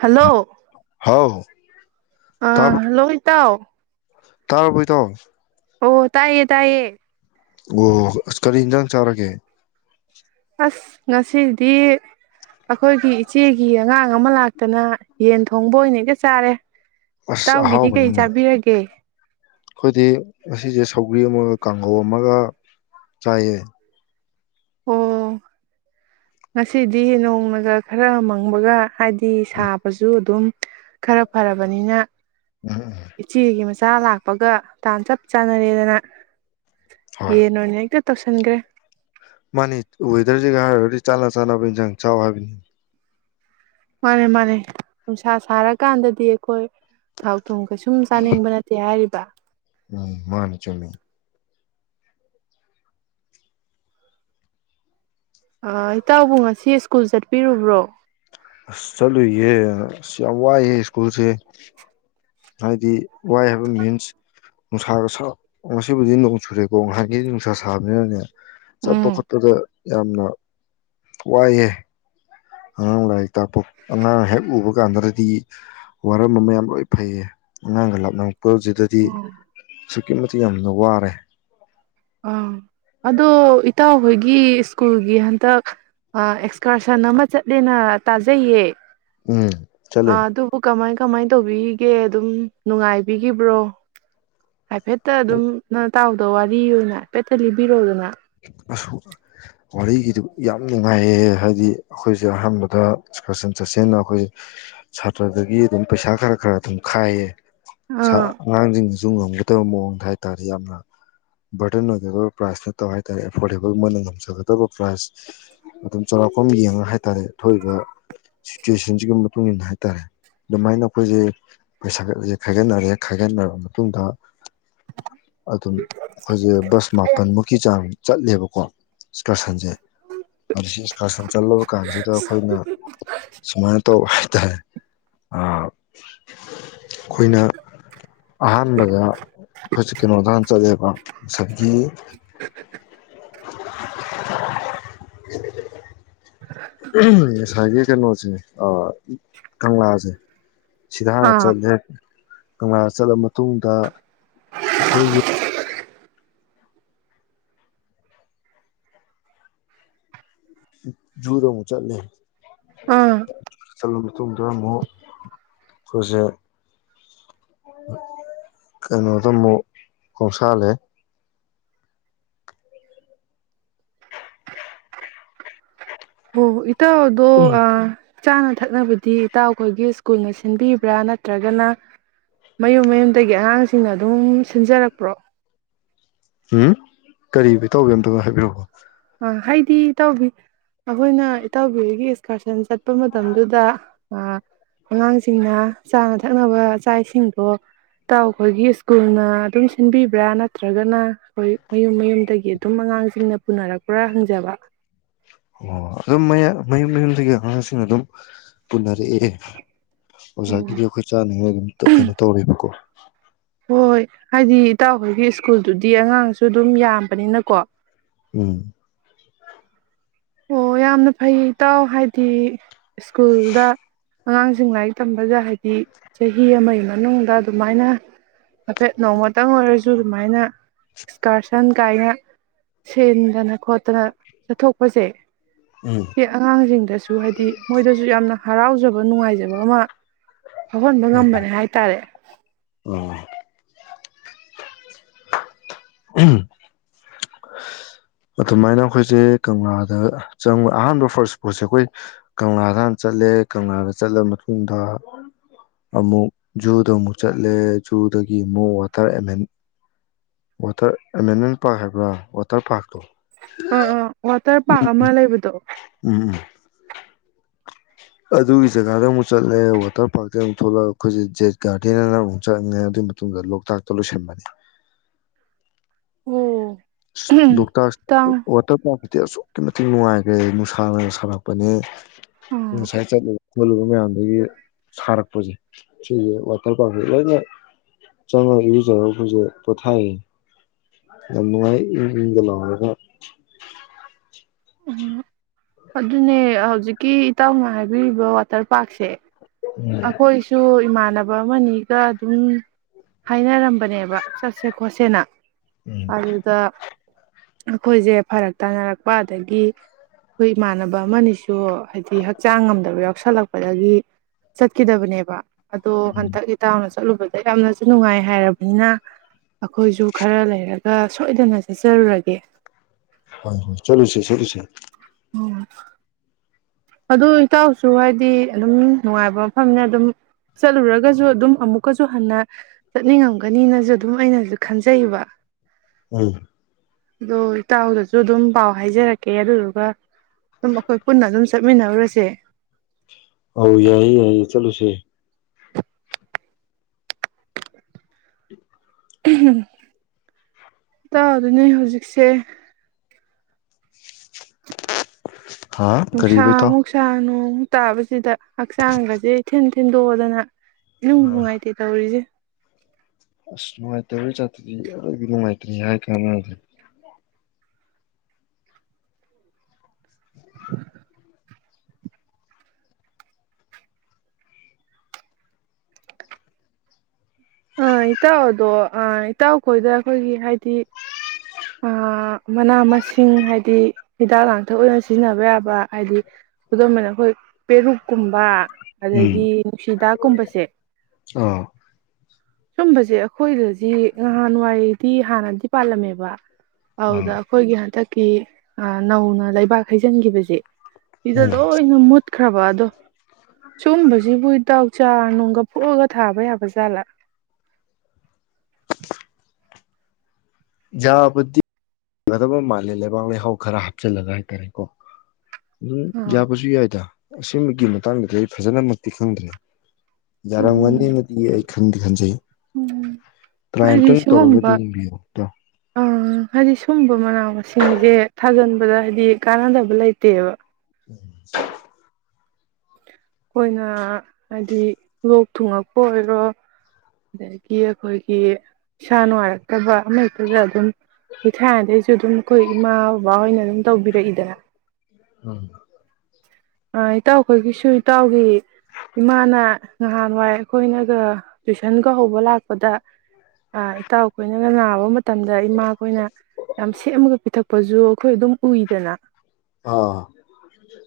hello ꯍꯥꯎ ꯑꯥ hello ꯏꯇꯥꯎ ꯇꯥꯕꯣꯏꯗꯣ ꯑꯣ ꯇꯥꯏꯌꯦ ꯇꯥꯏꯌꯦ ꯑꯣ ꯑ ꯀꯔꯤ ꯌꯦꯟꯖꯥꯡ ꯆꯥꯔꯒꯦ ꯑꯁ ꯉꯁꯤꯗꯤ ꯑꯩꯈꯣꯏꯒꯤ ꯏꯆꯦꯒꯤ ꯑꯉꯥꯡ ꯑꯃ ꯂꯥꯛꯇꯅ ꯌꯦꯟ ꯊꯣꯡꯕ ꯑꯣꯏꯅ ꯏꯦ ꯆꯥꯔꯦ ꯑꯁ ꯇꯥꯎꯒꯤꯗꯤ ꯀꯩ ꯑꯍꯥꯎꯕꯅꯤꯅꯦ ꯆꯥꯕꯤꯔꯒꯦ ꯑꯩꯈꯣꯏꯗꯤ ꯉꯁꯦ ꯁꯧꯒ꯭ꯔꯤ ꯑꯃꯒ ꯀꯥꯡꯒꯧ ꯑꯃꯒ ꯆꯥꯏꯌꯦ ꯑꯣ ꯉꯁꯤꯗꯤ ꯅꯣꯡꯃꯒ ꯈꯔ ꯃꯪꯕꯒ ꯍꯥꯏꯗꯤ ꯎꯝ ꯁꯥꯕꯁꯨ ꯑꯗꯨꯝ ꯈꯔ ꯐꯔꯕꯅꯤꯅ ꯎꯝ ꯎꯝ ꯏꯆꯤꯒꯤ ꯃꯁꯦ ꯆꯆꯥ ꯂꯥꯛꯄꯒ ꯇꯥꯟ ꯆꯞ ꯆꯥꯟꯅꯔꯦꯗꯅ ꯍꯣꯏ ꯌꯦ ꯅꯅꯦ ꯇꯧꯁꯤꯟꯈ꯭ꯔꯦ [inaudible] ꯃꯥꯅꯤ ꯋꯦꯗꯔꯁꯤꯒ ꯍꯥꯏꯔꯔꯗꯤ ꯆꯥꯟꯅ ꯆꯥꯅꯕ ꯏꯟꯁꯥꯡ ꯆꯥꯎ ꯍꯥꯏꯕꯅꯤ ꯃꯥꯅꯦ ꯃꯥꯅꯦ ꯅꯨꯡꯁꯥ ꯁꯥꯔꯀꯥꯟꯗꯗꯤ ꯑꯩꯈꯣꯏ ꯊꯥꯎ ꯊꯣꯡ ꯀꯩꯁꯨꯝ ꯆꯥꯅꯤꯡꯕ ꯅꯠꯇꯦ ꯍꯥꯏꯔꯤꯕ [unintelligible] ꯎꯝ ꯃꯥꯅꯦ ꯆꯨꯝꯝꯦ ꯏꯇꯥꯎꯕꯨ ꯉꯁꯤ ꯁ꯭ꯀꯨꯜ ꯆꯠꯄꯤꯔꯨꯕ꯭ꯔꯣ ꯑꯁ ꯆꯠꯂꯨꯏꯒꯦ ꯑꯁ ꯌꯥꯝ ꯋꯥꯏꯑꯦ ꯁ꯭ꯀꯨꯜꯁꯦ ꯍꯥꯏꯗꯤ ꯋꯥꯏ ꯍꯥꯏꯕ ꯃꯤꯟꯁ ꯅꯨꯡꯁꯥꯒ ꯉꯁꯤꯕꯨꯗꯤ ꯅꯣꯡ ꯆꯨꯔꯦꯀꯣ ꯉꯥꯏꯍꯥꯏꯒꯤ ꯅꯨꯡꯁꯥ ꯁꯥꯕꯅꯤꯅꯅꯦ ꯆꯠꯄ ꯎꯝ ꯈꯣꯠꯄꯗ ꯌꯥꯝꯅ ꯋꯥꯏꯑꯦ ꯑꯉꯥꯡ ꯂꯥꯏꯔꯤꯛ ꯇꯥꯛꯄ ꯑꯉꯥꯡ ꯍꯦꯛ ꯎꯕ ꯀꯥꯟꯗꯗꯗꯤ ꯋꯥꯔꯝꯕ ꯃꯌꯥꯝ ꯂꯣꯏ ꯐꯩꯌꯦ ꯑꯉꯥꯡꯒ ꯂꯥꯞꯅ ꯄꯨꯖꯤꯗꯗꯤ ꯑꯁꯨꯛꯀꯤ ꯃꯇꯤꯛ ꯌꯥꯝꯅ ꯋꯥꯔꯦ ꯑꯥ ꯑꯗ ꯏꯇꯍꯣꯏꯒꯤ ꯁ꯭ꯀꯨꯜꯒꯤ ꯍꯟꯇꯛ ꯑꯦꯛꯁꯀꯔꯁꯟ ꯑꯃ ꯆꯠꯂꯦꯅ ꯇꯥꯖꯩꯌꯦ ꯎꯝ ꯑ ꯆꯠꯂꯦ ꯑꯗꯨꯕꯨ ꯀꯃꯥꯏ ꯀꯃꯥꯏꯅ ꯇꯧꯕꯤꯒꯦ ꯑꯗꯨꯝ ꯅꯨꯡꯉꯥꯏꯕꯤꯈꯤꯕ꯭ꯔꯣ ꯍꯥꯏꯐꯦꯠꯇ ꯑꯗꯨꯝ ꯏꯇꯥꯎꯗ ꯋꯥꯔꯤ ꯑꯣꯏꯅ ꯍꯥꯏꯄꯦꯊ ꯂꯤꯕꯤꯔꯣꯗꯅ ꯋꯥꯔꯤꯒꯤꯗꯨ ꯌꯥꯝ ꯅꯨꯡꯉꯥꯏꯌꯦ ꯍꯥꯏꯗꯤ ꯑꯩꯈꯣꯏꯁꯦ ꯑꯍꯥꯟꯕꯗ ꯆꯠꯁꯟ ꯆꯠꯁꯟꯅ ꯑꯩꯈꯣꯏ ꯁꯥꯇ꯭ꯔꯗꯒꯤ ꯑꯗꯨꯝ ꯄꯩꯁꯥ ꯈꯔ ꯈꯔ ꯑꯗꯨꯝ ꯈꯥꯏꯌꯦ ꯑꯥ ꯑꯉꯥꯡꯁꯤꯡ ꯑꯗꯨꯨ ꯉꯝꯒꯗꯕ ꯃꯑꯣꯡꯗ ꯍꯥꯏ ꯇꯥꯔꯦ ꯌꯥꯝꯅ ꯕꯔꯗꯟ ꯑꯣꯏꯒꯗꯕ ꯄ꯭ꯔꯥꯏꯖ ꯅ ꯇꯧ ꯍꯥꯏꯇꯥꯔꯦ ꯑꯦꯐꯣꯔꯗꯦꯕꯜ ꯃꯣꯏꯅ ꯉꯝꯖꯒꯗꯕ ꯄ꯭ꯔꯥꯏꯖ ꯑꯗꯨꯝ ꯆꯥꯎꯔꯥꯛꯄ ꯌꯦꯡꯉ ꯍꯥꯏꯇꯥꯔꯦ ꯑꯊꯣꯏꯕ ꯁꯤꯆꯨꯁꯟꯁꯤ ꯃꯇꯨꯡ ꯏꯟꯅ ꯍꯥꯏꯇꯥꯔꯦ ꯑꯗꯨꯃꯥꯏꯅ ꯑꯩꯈꯣꯏꯁꯦ ꯄꯩꯁꯥ ꯈꯁꯦ ꯈꯥꯏꯒꯠꯅꯔꯦ ꯈꯥꯏꯒꯠꯅꯔꯕ ꯃꯇꯨꯡꯗ ꯑꯗꯨꯝ ꯑꯩꯈꯣꯏꯁꯦ ꯕꯁ ꯃꯥꯄꯜꯃꯨꯛ ꯆꯠꯂꯦꯕꯀꯣ ꯑꯦꯛꯁꯀꯔꯁꯟꯁꯦ ꯏꯟꯁꯀ꯭ꯔꯁꯟ ꯆꯠꯂꯕ ꯀꯥꯟꯁꯤꯗ ꯑꯩꯈꯣꯏꯅ ꯁꯨꯃꯥꯏꯅ ꯇꯧ ꯑ ꯑꯩꯈꯣꯏꯅ ꯑꯍꯥꯟꯕꯗ ꯍꯧꯖꯤꯛ ꯀꯩꯅꯣꯗ ꯍꯥꯟ ꯆꯠꯂꯦꯕ ꯉꯁꯥꯏꯒꯤ [unintelligible] ꯎ ꯉꯁꯥꯏꯒꯤ ꯀꯩꯅꯣꯁꯦ ꯀꯪꯂꯥꯁꯦ ꯁꯤꯥꯔ ꯑꯥ ꯆꯗ ꯀꯪꯂꯥꯅ ꯆꯠꯂ ꯃꯇꯨꯡꯗ ꯑꯩꯈꯣꯏꯒꯤ ꯨꯗꯣꯨ ꯆꯜꯂꯦ ꯑꯥ ꯑꯂꯝ ꯃꯇꯨꯡꯗ ꯑꯃꯨꯛ ꯑꯩꯈꯣꯏꯁꯦ ꯀꯩꯅꯣꯗ ꯑꯃꯨꯛ ꯈꯣꯡꯁꯥꯜꯂꯦ ꯍꯣ ꯍ ꯏ ꯠꯇ ꯑꯗꯨꯣ ꯑ ꯆꯥꯅ ꯊꯛꯅꯕꯗꯤ ꯏꯇꯥꯎ ꯑꯩꯈꯣꯏꯒꯤ ꯁ꯭ꯀꯨꯜꯅ ꯁꯤꯟꯕꯤꯕ꯭ꯔꯥ ꯅꯠꯇ꯭ꯔꯒꯅ ꯃꯌꯨꯝ ꯃꯌꯨꯝꯗꯒꯤ ꯑꯉꯥꯡꯁꯤꯡꯅ ꯑꯗꯨꯝ ꯁꯤꯟꯖꯔꯛꯄ꯭ꯔꯣ ꯎꯝ ꯀꯔꯤ ꯇꯧꯒꯦ ꯑꯝꯇꯅꯣ ꯍꯥꯏꯕꯤꯔꯛꯕꯣ ꯑ ꯍꯥꯏꯗꯤ ꯏꯇꯥꯎꯕꯤ ꯑꯩꯈꯣꯏꯅ ꯏꯇꯥꯎꯕꯤꯒꯤ ꯑꯦꯛꯁꯀꯔꯁꯟ ꯆꯠꯄ ꯃꯇꯝꯗꯨꯗ ꯑꯉꯥꯡꯁꯤꯡꯅ ꯆꯥꯅ ꯊꯛꯅꯕ ꯆꯥꯛ ꯏꯁꯤꯡꯗꯣ ꯇ ꯑꯩꯈꯣꯏꯒꯤ ꯁ꯭ꯀꯨꯜꯅ ꯑꯗꯨꯝ ꯁꯤꯟꯕꯤꯕ꯭ꯔꯥ ꯅꯠꯇ꯭ꯔꯒꯅ ꯑꯩꯈꯣꯏ ꯃꯌꯨꯝ ꯃꯌꯨꯝꯗꯒꯤ ꯑꯗꯨꯝ ꯑꯉꯥꯡꯁꯤꯡꯅ ꯄꯨꯅꯔꯛꯄ ꯄꯨꯔꯥ ꯍꯪꯖꯕ ꯑꯣ ꯑꯗꯨꯝ ꯃ ꯃꯌꯨꯝ ꯃꯌꯨꯝꯗꯒꯤ ꯑꯉꯥꯡꯁꯤꯡ ꯑꯗꯨꯝ ꯄꯨꯟꯅ ꯍꯧꯛ ꯑꯦ ꯑꯣꯖꯥꯒꯤꯗꯤ ꯑꯩꯈꯣꯏ ꯆꯥꯅꯤꯡꯉꯥꯏ ꯑꯗꯨꯝ ꯀꯩꯅꯣ ꯇꯧꯦꯕꯀꯣ [unintelligible] ꯍꯣꯏ ꯍꯣꯏ ꯍꯥꯏꯗꯤ ꯏꯇꯥꯎꯍꯣꯏꯒꯤ ꯁ꯭ꯀꯨꯜꯗꯨꯗꯤ ꯑꯉꯥꯡꯁꯨ ꯑꯗꯨꯝ ꯌꯥꯝꯕꯅꯤꯅꯀꯣ ꯎꯝ ꯑꯣ ꯌꯥꯝꯅ ꯐꯩ ꯏꯇꯥꯎ ꯍꯥꯏꯗꯤ ꯁ꯭ꯀꯨꯜꯗ ꯑꯉꯥꯡꯁꯤꯡ ꯂꯥꯏꯔꯤꯛ ꯇꯝꯕꯗ ꯍꯥꯏꯗꯤ ꯆꯍꯤ ꯑꯃꯒꯤ ꯃꯅꯨꯡꯗ ꯑꯗꯨꯃꯥꯏꯅ ꯍꯥꯏꯐꯦꯠ ꯅꯣꯡꯃꯇꯪ ꯑꯣꯏꯔꯁꯨ ꯑꯗꯨꯃꯥꯏꯅ ꯑꯦꯛꯁꯀꯔꯁꯟ ꯀꯥꯏꯅ ꯁꯤꯟꯗꯅ ꯈꯣꯠꯇꯅ ꯆꯠꯊꯣꯛ ꯍꯣꯏꯁꯦ ꯎꯝ ꯁꯤ ꯑꯉꯥꯡꯁꯤꯡꯗꯁꯨ ꯍꯥꯏꯗꯤ ꯃꯣꯏꯗꯁꯨ ꯌꯥꯝꯅ ꯍꯔꯥꯎꯖꯕ ꯅꯨꯡꯉꯥꯏꯖꯕ ꯑꯃ ꯐꯥꯎꯍꯟꯕ ꯍꯣꯏ ꯉꯝꯕꯅꯦ ꯍꯥꯏ ꯇꯔꯦ ꯍꯣꯏ ꯑꯍꯝ ꯑꯗꯨꯃꯥꯏꯅ ꯑꯩꯈꯣꯏꯁꯦ ꯀꯪꯂꯥꯗ ꯆꯪꯕ ꯑꯍꯥꯟꯕ ꯐꯥꯔꯁ ꯏꯁꯄꯣꯠꯁꯦ ꯑꯩꯈꯣꯏ ꯀꯪꯂꯥꯗ ꯍꯥꯟ ꯆꯠꯂꯦ ꯀꯪꯂꯥꯗ ꯆꯠꯂ ꯃꯇꯨꯡꯗ ꯑꯃꯨꯛ ꯖꯨꯗ ꯑꯃꯨꯛ ꯆꯠꯂꯦ ꯖꯨꯗꯒꯤ ꯑꯃꯨꯛ ꯋꯥꯇꯔ ꯑꯦꯃꯦꯟ ꯋꯥꯇꯔ ꯑꯦꯃꯦꯟꯃꯦꯟ ꯄꯥꯔꯛ ꯍꯥꯏꯕ꯭ꯔꯥ ꯋꯥꯇꯔ ꯄꯥꯔꯛꯇꯣ ꯑꯥ ꯑꯥ ꯋꯥꯇꯔ ꯎ ꯄꯥꯔꯛ ꯑꯃ ꯂꯩꯕꯗꯣ ꯎꯝ ꯎꯝ ꯑꯗꯨꯒꯤ ꯖꯒꯥꯗ ꯑꯃꯨꯛ ꯆꯠꯂꯦ ꯋꯥꯇꯔ ꯄꯥꯔꯛꯇ ꯑꯃꯨꯛ ꯊꯣꯛꯂꯛꯑꯒ ꯑꯩꯈꯣꯏꯁꯦ ꯖꯦꯠ ꯒꯥꯔꯗꯦꯟ ꯑꯅ ꯑꯃꯨꯛ ꯆꯠꯉꯦ ꯑꯗꯨꯒꯤ ꯃꯇꯨꯡꯗ ꯂꯣꯛꯇꯥꯛꯇ ꯂꯣꯏꯁꯟꯕꯅꯤ ꯎꯝ ꯁꯤꯠ ꯂꯣꯛꯇꯥꯛ ꯋꯥꯇꯔ ꯄꯥꯔꯛ ꯇꯤ ꯑꯁꯨꯛꯀꯤ ꯃꯇꯤꯛ ꯅꯨꯡꯉꯥꯏꯈꯒ꯭ꯔꯦ ꯅꯨꯡꯁꯥꯅ ꯁꯥꯔꯛꯄꯅꯦ ꯑꯥ ꯎꯁꯥꯏ ꯆꯠꯂꯨ ꯈꯣꯂꯨꯕ ꯃꯌꯥꯝꯗꯒꯤ ꯁꯥꯔꯛꯄꯁꯦ ꯁꯤꯁꯦ ꯋꯥꯇꯔ ꯄꯥꯔꯛꯁꯦ ꯂꯣꯏꯅ ꯆꯪꯉꯒ ꯏꯔꯨꯖꯔ ꯈꯣꯏꯁꯦ ꯄꯣꯊꯥꯏꯌꯦ ꯌꯥꯝ ꯅꯨꯡꯉꯥꯏ ꯏꯪ ꯏꯪ ꯒ ꯂꯥꯎꯔꯒ ꯎ ꯑꯗꯨꯅꯦ ꯍꯧꯖꯤꯛꯀꯤ ꯏꯇꯥꯎꯅ ꯍꯥꯏꯕꯤꯔꯤꯕ ꯋꯥꯇꯔ ꯄꯥꯔꯛꯁꯦ ꯎꯝ ꯑꯩꯈꯣꯏꯁꯨ ꯏꯃꯥꯟꯅꯕ ꯅꯕ ꯑꯃꯅꯤꯒ ꯑꯗꯨꯝ ꯍꯥꯏꯅꯔꯝ ꯕꯅꯦꯕ ꯆꯠꯁꯦ ꯈꯣꯠꯁꯦꯅ ꯎꯝ ꯑꯗꯨꯗ ꯑꯩꯈꯣꯏꯁꯦ ꯐꯥꯔꯛ ꯇꯥꯅꯔꯛꯄ ꯑꯗꯒꯤ ꯑꯩꯈꯣꯏ ꯏꯃꯥꯟꯅꯕ ꯑꯃꯅꯤꯁꯨ ꯍꯥꯏꯗꯤ ꯍꯛꯆꯥꯡ ꯉꯝꯗꯕ ꯌꯥꯎꯁꯜꯂꯛꯄꯗꯒꯤ ꯆꯠꯈꯤꯗꯕꯅꯦꯕ ꯑꯗꯣ ꯍꯟꯇꯛ ꯏꯇꯥꯎꯅ ꯆꯠꯂꯨꯕꯒꯤ ꯌꯥꯝꯅꯁꯨ ꯅꯨꯡꯉꯥꯏ ꯍꯥꯏꯔꯕꯅꯤꯅ ꯑꯩꯈꯣꯏꯁꯨ ꯈꯔ ꯂꯩꯔꯒ ꯁꯣꯏꯗꯅ ꯆꯠꯆꯔꯨꯔꯒꯦ ꯍꯣꯏ ꯍꯣꯏ ꯆꯂꯨꯁꯦ ꯆꯂꯨꯁꯦ ꯎꯝ ꯑꯗꯨ ꯏꯇꯥꯎꯁꯨ ꯍꯥꯏꯗꯤ ꯑꯗꯨꯝ ꯅꯨꯡꯉꯥꯏꯕ ꯃꯐꯝꯅꯦ ꯑꯗꯨꯝ ꯆꯠꯂꯨꯔꯒꯁꯨ ꯑꯗꯨꯝ ꯑꯃꯨꯛꯀꯁꯨ ꯍꯟꯅ ꯆꯠꯅꯤꯡꯉꯝ ꯒꯅꯤꯅꯁꯨ ꯑꯗꯨꯝ ꯑꯩꯅꯁꯨ ꯈꯟꯖꯩ ꯇꯩꯕ ꯎꯝ ꯑꯗꯣ ꯏꯇꯥꯎꯗꯁꯨ ꯑꯗꯨꯝ ꯄꯥꯎ ꯍꯥꯏꯖꯔꯛꯀꯦ ꯑꯗꯨꯗꯨꯒ ꯑꯗꯨꯝ ꯑꯩꯈꯣꯏ ꯄꯨꯟꯅ ꯑꯗꯨꯝ ꯆꯠꯃꯤꯟꯅꯔꯨꯔꯁꯦ ꯑꯥꯎ ꯌꯥꯏ ꯌꯥꯏꯌꯦ ꯆꯠꯂꯨꯁꯦ ꯎꯍꯝ ꯏꯇꯥꯎ ꯑꯗꯨ ꯅꯣꯏ ꯍꯧꯖꯤꯛꯁꯦ ꯍꯥ ꯀꯔꯤꯕ ꯏꯇꯥꯎ ꯨꯅꯨꯛꯁꯥꯃꯨꯛꯁꯥ ꯅꯣꯡ ꯇꯥꯕꯁꯤꯗ ꯍꯛꯆꯥꯡ ꯒꯥꯖꯦ ꯏꯊꯤꯟ ꯁꯤꯟꯗꯣꯛꯑꯗꯅ ꯅꯨꯡ ꯅꯨꯡꯉꯥꯏꯇꯦ ꯇꯧꯔꯤꯁꯦ ꯑꯁ ꯅꯨꯡꯉꯥꯏꯇ ꯆꯥꯇꯅꯨꯡ ꯃꯥꯥꯏꯇꯔꯤ ꯍꯥꯏ ꯀꯅ ꯑꯥ ꯏꯇꯥꯎ ꯑꯗꯣ ꯑꯥ ꯏꯇꯥꯎꯈꯣꯏꯗ ꯑꯩꯈꯣꯏꯒꯤ ꯍꯥꯏꯗꯤ ꯃꯅꯥ ꯃꯁꯤꯡ ꯍꯥꯏꯗꯤ ꯍꯤꯗꯥꯛ ꯂꯥꯡꯊꯛ ꯑꯣꯏꯅꯔ ꯁꯤꯖꯤꯟꯅꯕ ꯌꯥꯕ ꯍꯥꯏꯗꯤ ꯈꯨꯗꯝ ꯑꯣꯏꯅ ꯑꯣꯏꯅ ꯑꯩꯈꯣꯏ ꯄꯦꯔꯨꯛꯀꯨꯝꯕ ꯎꯝ ꯑꯗꯒꯤ ꯅꯨꯡꯁꯤꯗꯥꯛꯀꯨꯝꯕꯁꯦ ꯑꯥ ꯁꯨꯝꯕꯁꯦ ꯑꯩꯈꯣꯏꯗꯗꯤ ꯅꯍꯥꯟꯋꯥꯏꯗꯤ ꯍꯥꯟꯅꯗꯤ ꯄꯥꯜꯂꯝꯃꯦꯕ ꯑꯥ [unintelligible] ꯀꯤ ꯅꯧꯅ ꯂꯩꯕꯥꯛ ꯍꯩꯖꯤꯟꯈꯤꯕꯁꯦ ꯎꯝ [unintelligible] [unintelligible] ꯁꯨꯝꯕꯁꯤꯕꯨ ꯏꯇꯥꯎ ꯆꯥꯔ ꯅꯨꯡꯒ ꯐꯣꯛꯑꯒ ꯊꯥꯕ ꯌꯥꯕ ꯖꯥꯠꯂꯥ ꯌꯥꯕꯨꯗꯤ ꯌꯥꯒꯗꯕ ꯃꯥꯜꯂꯦ ꯂꯩꯕꯥꯛ ꯂꯩꯍꯥꯎ ꯈꯔ ꯍꯥꯞꯆꯤꯜꯂꯒ ꯍꯥꯏꯇꯥꯔꯦꯀꯣ ꯎꯝ ꯑ ꯌꯥꯄꯁꯨ ꯌꯥꯏ ꯑꯁꯤꯃ ꯃꯇꯥꯡꯗꯗꯤ ꯑꯩ ꯐꯖꯅꯃꯛꯇꯤ ꯈꯪꯗ꯭ꯔꯦ ꯌꯥꯔꯝꯒꯅꯤ ꯎꯝ ꯑꯃꯗꯤꯗꯤ ꯑꯩ ꯈꯪꯗꯤꯦ ꯈꯟꯖꯩ ꯎꯝ ꯍꯥꯏꯗꯤ ꯇꯔꯥꯏꯝꯇꯪ ꯇꯧꯔꯒꯗꯤ ꯁꯤꯒꯨꯝꯕ ꯌꯦꯡꯕꯤꯌꯨ ꯏꯇꯥꯎ ꯑ ꯍꯥꯏꯗꯤ ꯁꯨꯝꯕ ꯃꯅꯥ ꯁꯤꯡꯁꯦ ꯊꯥꯖꯤꯟꯕꯗ ꯍꯥꯏꯗꯤ ꯀꯥꯟꯅꯗꯕ ꯂꯩꯇꯦꯕ ꯎꯝ ꯑꯩꯈꯣꯏꯅ ꯍꯥꯏꯗꯤ ꯂꯣꯛ ꯊꯨꯡꯉꯛꯄ ꯑꯣꯏꯔꯣ ꯑꯗꯒꯤ ꯑꯩꯈꯣꯏꯒꯤ ꯏꯁꯥ ꯅꯨꯡꯉꯥꯏꯔꯛꯇꯕ ꯑꯃ ꯍꯦꯛꯇꯗ ꯑꯗꯨꯝ ꯂꯩ ꯊꯥꯏꯅꯗꯩꯁꯨ ꯑꯗꯨꯝ ꯑꯩꯈꯣꯏ ꯏꯃꯥ ꯕꯕꯥꯣꯏꯅ ꯑꯗꯨꯝ ꯇꯧꯕꯤꯔꯛꯏꯗꯅ ꯎꯝ ꯏꯇꯥꯎ ꯑꯩꯈꯣꯏꯒꯤꯁꯨ ꯏꯇꯥꯎꯒꯤ ꯏꯃꯥꯅ ꯅꯍꯥꯟꯋꯥꯏ ꯑꯩꯈꯣꯏꯅꯒ ꯇꯨꯏꯁꯟꯒ ꯍꯧꯕ ꯂꯥꯛꯄꯗ ꯏꯇꯥꯎ ꯑꯩꯈꯣꯏꯅꯒ ꯅꯥꯕ ꯃꯇꯝ ꯃꯇꯝꯗ ꯏꯃꯥꯈꯣꯏꯅ ꯌꯥꯝ ꯁꯦꯝꯃꯒ ꯄꯤꯊꯛ ꯄꯁꯨ ꯑꯩꯈꯣꯏ ꯑꯗꯨꯝ ꯎꯏꯗꯅ ꯑꯥ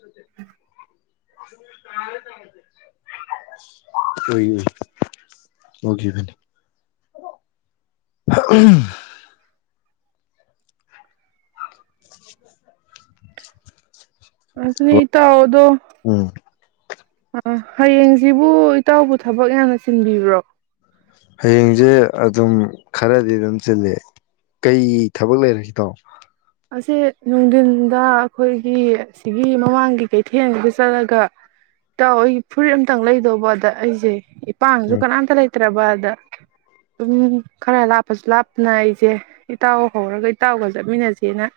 [unintelligible] [unintelligible] [unintelligible] [unintelligible] ꯎꯝ ꯍꯌꯦꯡꯁꯤꯕꯨ ꯏꯇꯥꯎꯕꯨ ꯊꯕꯛ ꯌꯥꯝꯅ ꯆꯤꯟꯕꯤꯕ꯭ꯔꯣ ꯍꯌꯦꯡꯁꯦ ꯑꯗꯨꯝ ꯈꯔꯗꯤ ꯑꯗꯨꯝ ꯆꯤꯂꯦ ꯀꯩ ꯊꯕꯛ ꯂꯩꯔꯦ ꯏꯇꯥꯎ ꯑꯁꯦ ꯅꯨꯡꯊꯤꯟꯗ ꯑꯩꯈꯣꯏꯒꯤ ꯁꯤꯒꯤ ꯃꯃꯥꯡꯒꯤ ꯀꯩꯊꯦꯜꯒ ꯆꯠꯂꯒ ꯏꯇꯥꯎꯣꯏ ꯐꯨꯔꯤꯠ ꯑꯇꯪ ꯂꯩꯗꯧꯕ ꯑꯗ ꯑꯩꯁꯦ ꯄꯥꯡꯁꯨ ꯎꯝ ꯀꯅꯥꯝꯇ ꯂꯩꯇꯦ ꯂꯩꯇ꯭ꯔꯕꯗ ꯑꯗꯨꯝ ꯈꯔ ꯂꯥꯞꯄꯁꯨ ꯂꯥꯞꯄꯅ ꯑꯩꯁꯦ ꯏꯇꯥꯎ ꯍꯧꯔꯒ ꯏꯇꯥꯎꯒ ꯆꯠꯃꯤꯟꯅꯁꯦ ꯅꯦꯅ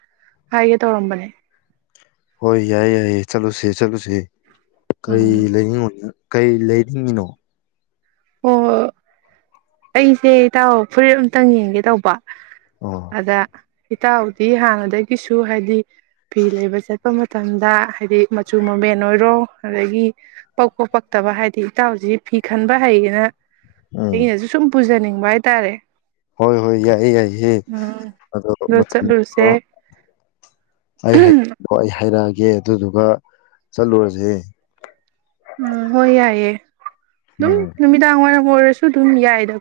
ꯍꯥꯏꯒꯦ ꯇꯧꯔꯝꯕꯅꯦ ꯍꯣꯏ ꯌꯥꯏꯌꯦ ꯌꯥꯏꯌꯦ ꯆꯠꯂꯨꯁꯦ ꯆꯠꯂꯨꯁꯤ ꯀꯩ ꯎꯝ ꯂꯩꯉꯣ ꯀꯩ ꯂꯩꯅꯤꯡꯉꯤꯅꯣ ꯑꯣ ꯑꯩꯁꯦ ꯏꯇꯥꯎꯣ ꯐꯨꯔꯤꯠ ꯑꯝꯇꯪ ꯌꯦꯡꯒꯦ ꯇꯧꯕ ꯑꯣ ꯑꯗ ꯏꯇꯥꯎꯗꯤ ꯍꯥꯟꯅꯗꯒꯤꯁꯨ ꯍꯥꯏꯗꯤ ꯐꯤ ꯂꯩꯕ ꯆꯠꯄ ꯃꯇꯝꯗ ꯍꯥꯏꯗꯤ ꯃꯆꯨ ꯃꯃꯦꯟ ꯑꯣꯏꯔꯣ ꯑꯗꯒꯤ ꯄꯛꯄ ꯄꯛꯇꯕ ꯍꯥꯏꯗꯤ ꯏꯇꯥꯎꯁꯤ ꯐꯤ ꯈꯟꯕ ꯍꯩꯌꯦ ꯇ ꯎꯝ ꯑꯩꯅꯁꯨ ꯁꯨꯝ ꯄꯨꯖꯅꯤꯡꯉ ꯁꯪ ꯍꯥꯏꯇꯥꯔꯦ ꯍꯣꯏ ꯍꯣꯏ ꯌꯥꯏꯌꯦ ꯌꯥꯏꯌꯦ ꯎꯝ ꯑꯗꯣ ꯃꯇꯝ ꯑꯩ ꯍꯥꯏ ꯑꯩ ꯍꯥꯏꯔꯛꯑꯒꯦ ꯦ ꯑꯗꯨꯗꯨꯒ ꯆꯠꯂꯨꯔꯁꯦ ꯎꯝ ꯍ ꯌꯥꯏꯌꯦ ꯑꯗꯨꯝ ꯎꯝ ꯅꯨꯃꯤꯗ ꯑꯔ ꯑꯣꯏꯔꯁꯨ ꯑꯗꯨꯝ ꯌꯥꯏꯗ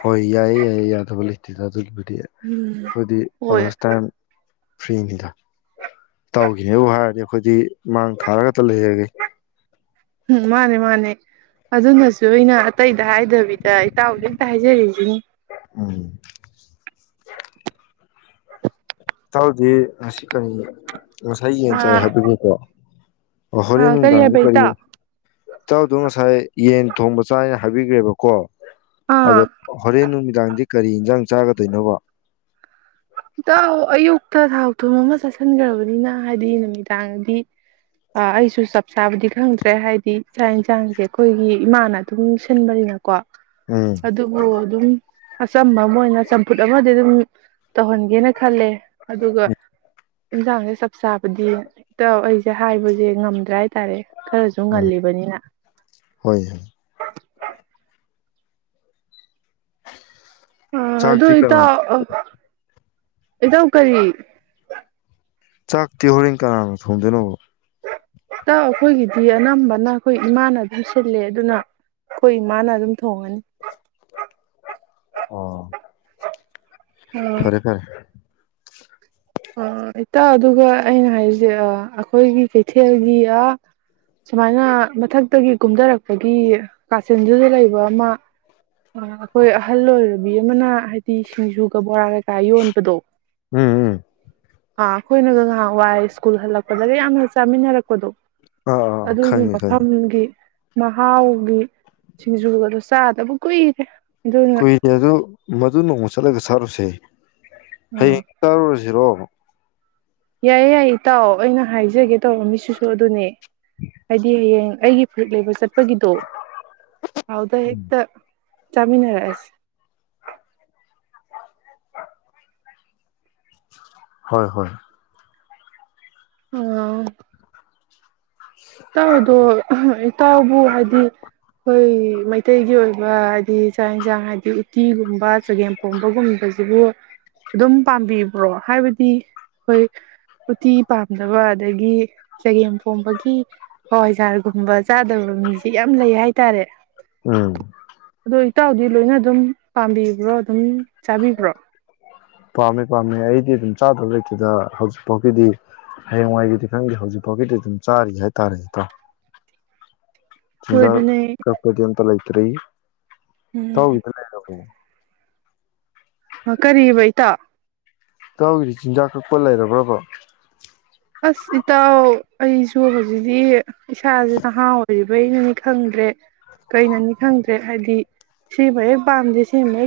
ꯍꯣꯏ ꯌꯥꯏꯌꯦ ꯌꯥꯏꯌꯦ ꯌꯥꯗꯕ [unintelligible] ꯎꯝ ꯈꯨꯗꯤ ꯍꯣꯏ ꯑꯣꯁꯇꯥꯏꯝ ꯐ꯭ꯔꯤꯅꯤꯗ ꯇꯧꯈꯤꯅꯦꯕꯨ ꯍꯥꯏꯔꯗꯤ ꯑꯩꯈꯣꯏꯗꯤ ꯃꯥꯡ ꯊꯥꯔꯒꯇ ꯂꯩꯔꯒꯦ ꯎꯝ ꯃꯥꯅꯦ ꯃꯥꯅꯦ ꯑꯗꯨꯅꯁꯨ ꯑꯩꯅ ꯑꯇꯩꯗ ꯍꯥꯏꯗꯕꯤꯗ ꯏꯇꯥꯎ ꯍꯦꯛꯇ ꯍꯥꯏꯖꯔꯤꯁꯤꯅꯤ ꯎꯝ ꯇꯥꯎꯗꯤꯁꯤ ꯀ ꯉꯁꯥꯏ ꯌꯦꯟ ꯆꯥꯏ ꯑꯥ ꯍꯥꯏꯕꯒꯤꯀꯣ ꯑꯣ ꯍꯣꯔꯦꯟ ꯑꯥ ꯅꯨꯡꯗꯥꯡꯗꯤ ꯍꯥꯏꯕ ꯀꯔꯤ ꯏꯇꯥꯎ ꯏꯇꯥꯎꯗꯣ ꯉꯁꯥꯏ ꯌꯦꯟ ꯊꯣꯡꯕ ꯆꯥꯏꯅ ꯍꯥꯏꯕꯤꯈ꯭ꯔꯦꯕꯀꯣ ꯑꯗꯣ ꯑꯥ ꯍꯔꯦꯟ ꯅꯨ ꯍꯗꯥꯥꯡꯗꯤ ꯀꯔꯤ ꯌꯦꯟꯁꯥꯡ ꯆꯥꯒꯗꯣꯏꯅꯣꯕ ꯗ ꯑꯌꯨ ꯛꯇ ꯊꯥꯎ ꯊꯨꯝ ꯑꯃ ꯆꯥꯁꯤꯟꯈ꯭ꯔꯕꯅꯤꯅ ꯍꯥꯏꯗꯤ ꯅꯨꯃꯤꯗꯥꯡꯗꯤ ꯑꯩꯁꯨ ꯆꯞ ꯆꯥꯕꯗꯤ ꯈꯪꯗ꯭ꯔꯦ ꯍꯥꯏꯗꯤ ꯆꯥꯛ ꯌꯦꯟꯁꯥꯡꯁꯦ ꯑꯩꯈꯣꯏꯒꯤ ꯏꯃꯥꯅ ꯑꯗꯨꯝ ꯁꯤꯟꯕꯅꯤꯅꯀꯣ ꯎꯝ ꯑꯗꯨꯕꯨ ꯑꯗꯨꯝ ꯑꯆꯝꯕ ꯑꯃ ꯑꯣꯏꯅ ꯆꯝꯐꯨꯠ ꯑꯃꯗꯤ ꯑꯗꯨꯝ ꯇꯧꯍꯟꯒꯦꯅ ꯈꯜꯂꯦ ꯑꯗꯨꯒ ꯎꯝ ꯏꯟꯁꯥꯡꯁꯦ ꯆꯞ ꯆꯥꯕꯗꯤ ꯍꯦꯛꯇ ꯑꯩꯁꯦ ꯍꯥꯏꯕꯁꯦ ꯉꯝꯗ꯭ꯔꯦ ꯍꯥꯏꯇꯥꯔꯦ ꯈꯔꯁꯨ ꯎꯝ ꯉꯜꯂꯤꯕꯅꯤꯅ ꯍꯣꯏ ꯑ ꯑꯗꯨ ꯆꯥꯛꯇꯤ ꯀꯅꯥ ꯏꯇ ꯏꯗ ꯀꯔꯤ ꯆꯥꯛꯇꯤ ꯍꯣꯔꯦꯟ ꯀꯅꯥꯅꯣ ꯊꯣꯡꯗꯣꯏꯅꯣꯕ ꯇ ꯑꯩꯈꯣꯏꯒꯤꯗꯤ ꯑꯅꯝꯕꯅ ꯑꯩꯈꯣꯏ ꯏꯃꯥꯅ ꯑꯗꯨꯝ ꯁꯤꯜꯂꯦ ꯑꯗꯨꯅ ꯑꯩꯈꯣꯏ ꯏꯃꯥꯅ ꯑꯗꯨꯝ ꯊꯣꯡꯉꯅꯤ ꯑꯣ ꯐꯔꯦ ꯐꯔꯦ ꯑ ꯏꯇꯥ ꯑꯗꯨꯒ ꯑꯩꯅ ꯍꯥꯏꯔꯤꯁꯦ ꯑꯩꯈꯣꯏꯒꯤ ꯀꯩꯊꯦꯜꯒꯤ ꯑ ꯁꯨꯃꯥꯏꯅ ꯃꯊꯛꯇꯒꯤ ꯀꯨꯝꯊꯔꯛꯄꯒꯤ ꯀꯥꯆꯤꯟꯗꯨꯗ ꯂꯩꯕ ꯑꯃ ꯑꯩꯈꯣꯏ ꯑꯍꯜ ꯑꯣꯏꯔꯕꯤ ꯑꯃꯅ ꯍꯥꯏꯗꯤ ꯁꯤꯡꯖꯨꯒ ꯕꯣꯔꯥ ꯀꯩꯀꯥ ꯌꯣꯟꯕꯗꯣ ꯎꯝ ꯎꯝ ꯍꯥ ꯑꯩꯣꯏꯅ ꯀ ꯋꯥꯏ ꯁ꯭ꯀꯨꯜ ꯍꯜꯂꯛꯄꯗꯒ ꯌꯥꯝꯅ ꯆꯥꯃꯤꯟꯅꯔꯛꯄꯗꯣ ꯑꯥ ꯑꯥ ꯑꯥ ꯑꯗꯨꯒꯤ ꯈꯪꯉꯦ ꯈꯪꯉꯦ ꯃꯐꯝꯒꯤ ꯃꯍꯥꯎꯒꯤ ꯁꯤꯡꯖꯨꯒꯗ ꯆꯥꯗꯕ ꯀꯨꯏꯔꯦ ꯑꯗꯨꯅ ꯀꯨꯏꯅꯦ ꯑꯗꯨ ꯃꯗꯨ ꯅꯣꯡꯃ ꯆꯠꯂꯒ ꯁꯥꯔꯨꯁꯦ ꯑꯥ ꯍꯌꯦꯡ ꯆꯥꯔꯨꯔꯁꯤꯔꯣ ꯌꯥꯏꯌꯦ ꯌꯥꯏꯌꯦ ꯏꯇꯥꯎ ꯑꯩꯅ ꯍꯥꯏꯖꯒꯦ ꯇꯧꯔ ꯃꯤꯁꯤꯁꯨ ꯑꯗꯨꯅꯦ ꯑꯗꯤ ꯌꯦ ꯑꯩꯒꯤ ꯐ ꯂꯩꯕ ꯆꯠ ꯄꯒꯤꯗꯨꯣ ꯍꯥꯎꯗ ꯍꯛꯇ ꯆꯥꯃꯤꯟꯅꯁꯤ ꯍꯣꯏ ꯍꯣꯏ ꯑ ꯥꯎꯗ ꯎꯇꯥꯎꯕꯨ ꯍꯥꯏꯗꯤ ꯑꯩꯈꯣꯏ ꯃꯩꯇꯩꯒꯤ ꯑꯣꯏꯕ ꯍꯥꯏꯗꯤ ꯆꯥꯛ ꯌꯦꯟꯁꯥꯡ ꯍꯥꯏꯗꯤ ꯎꯇꯤꯒꯨꯝꯕ ꯆꯒꯦꯝ ꯄꯣꯝꯕꯒꯨꯝꯕꯁꯤꯕꯨ ꯑꯗꯨꯝ ꯄꯥꯝꯕꯤꯕ꯭ꯔꯣ ꯍꯥꯏꯕꯗꯤ ꯑꯩꯈꯣꯏ ꯎꯇꯤ ꯄꯥꯝꯗꯕ ꯑꯗꯒꯤ ꯆꯒꯦꯝꯄꯣꯝꯕꯒꯤ ꯍꯣꯏꯖꯥꯔꯒꯨꯝꯕ ꯆꯥꯗꯕ ꯃꯤꯁꯦ ꯌꯥꯝ ꯂꯩ ꯍꯥꯏꯇꯥꯔꯦ ꯎꯝ ꯍꯇꯥꯎꯗꯤ ꯂꯣꯏꯅ ꯑꯗꯨꯝ ꯄꯥꯝꯕꯤꯕ꯭ꯔꯣ ꯑꯗꯨꯝ ꯆꯥꯕꯤꯕ꯭ꯔꯣ ꯄꯥꯝꯃꯦ ꯄꯥꯝꯃꯦ ꯑꯩꯗꯤ ꯑꯗꯨꯝ ꯆꯥꯗꯕ ꯂꯩꯇꯦꯗ ꯍꯧꯖꯤꯛ ꯐꯥꯎꯒꯤꯗꯤ ꯍꯌꯦꯡꯋꯥꯏꯒꯤꯗꯤ ꯈꯪꯗꯦ ꯍꯧꯖꯤꯛ ꯐꯥꯎꯒꯤꯗꯤ ꯑꯗꯨꯝ ꯆꯥꯔꯤ ꯍꯥꯏꯇꯥꯔꯦ ꯅꯠꯇ꯭ꯔꯥ ꯍꯣꯏ ꯆꯨꯨꯝꯖꯥ ꯑꯗꯨꯅꯦ ꯀꯄꯗꯤ ꯑꯇ ꯂꯩ ꯇꯔꯤ ꯎꯝ ꯇꯧ ꯏꯂ ꯑ ꯀꯔꯤꯕꯩꯇ ꯇꯧꯗꯤ ꯆꯤꯟꯖꯥꯛ ꯀꯛꯄ ꯂꯩꯔꯕ꯭ꯔꯔꯕꯣ ꯑꯁ ꯏꯇꯥꯎ ꯑꯩꯁꯨ ꯍꯧꯖꯤꯛꯇꯤ ꯏꯁꯥꯁꯦ ꯅꯍꯥ ꯑꯣꯏꯔꯤꯕꯩꯅꯅꯤ ꯈꯪꯗ꯭ꯔꯦ ꯀꯩꯅꯅꯤ ꯈꯪꯗ꯭ꯔꯦ ꯍꯥꯏꯕꯗꯤ ꯁꯤꯃ ꯍꯦꯛ ꯄꯥꯝꯗꯦ ꯁꯤꯃ ꯍꯦꯛ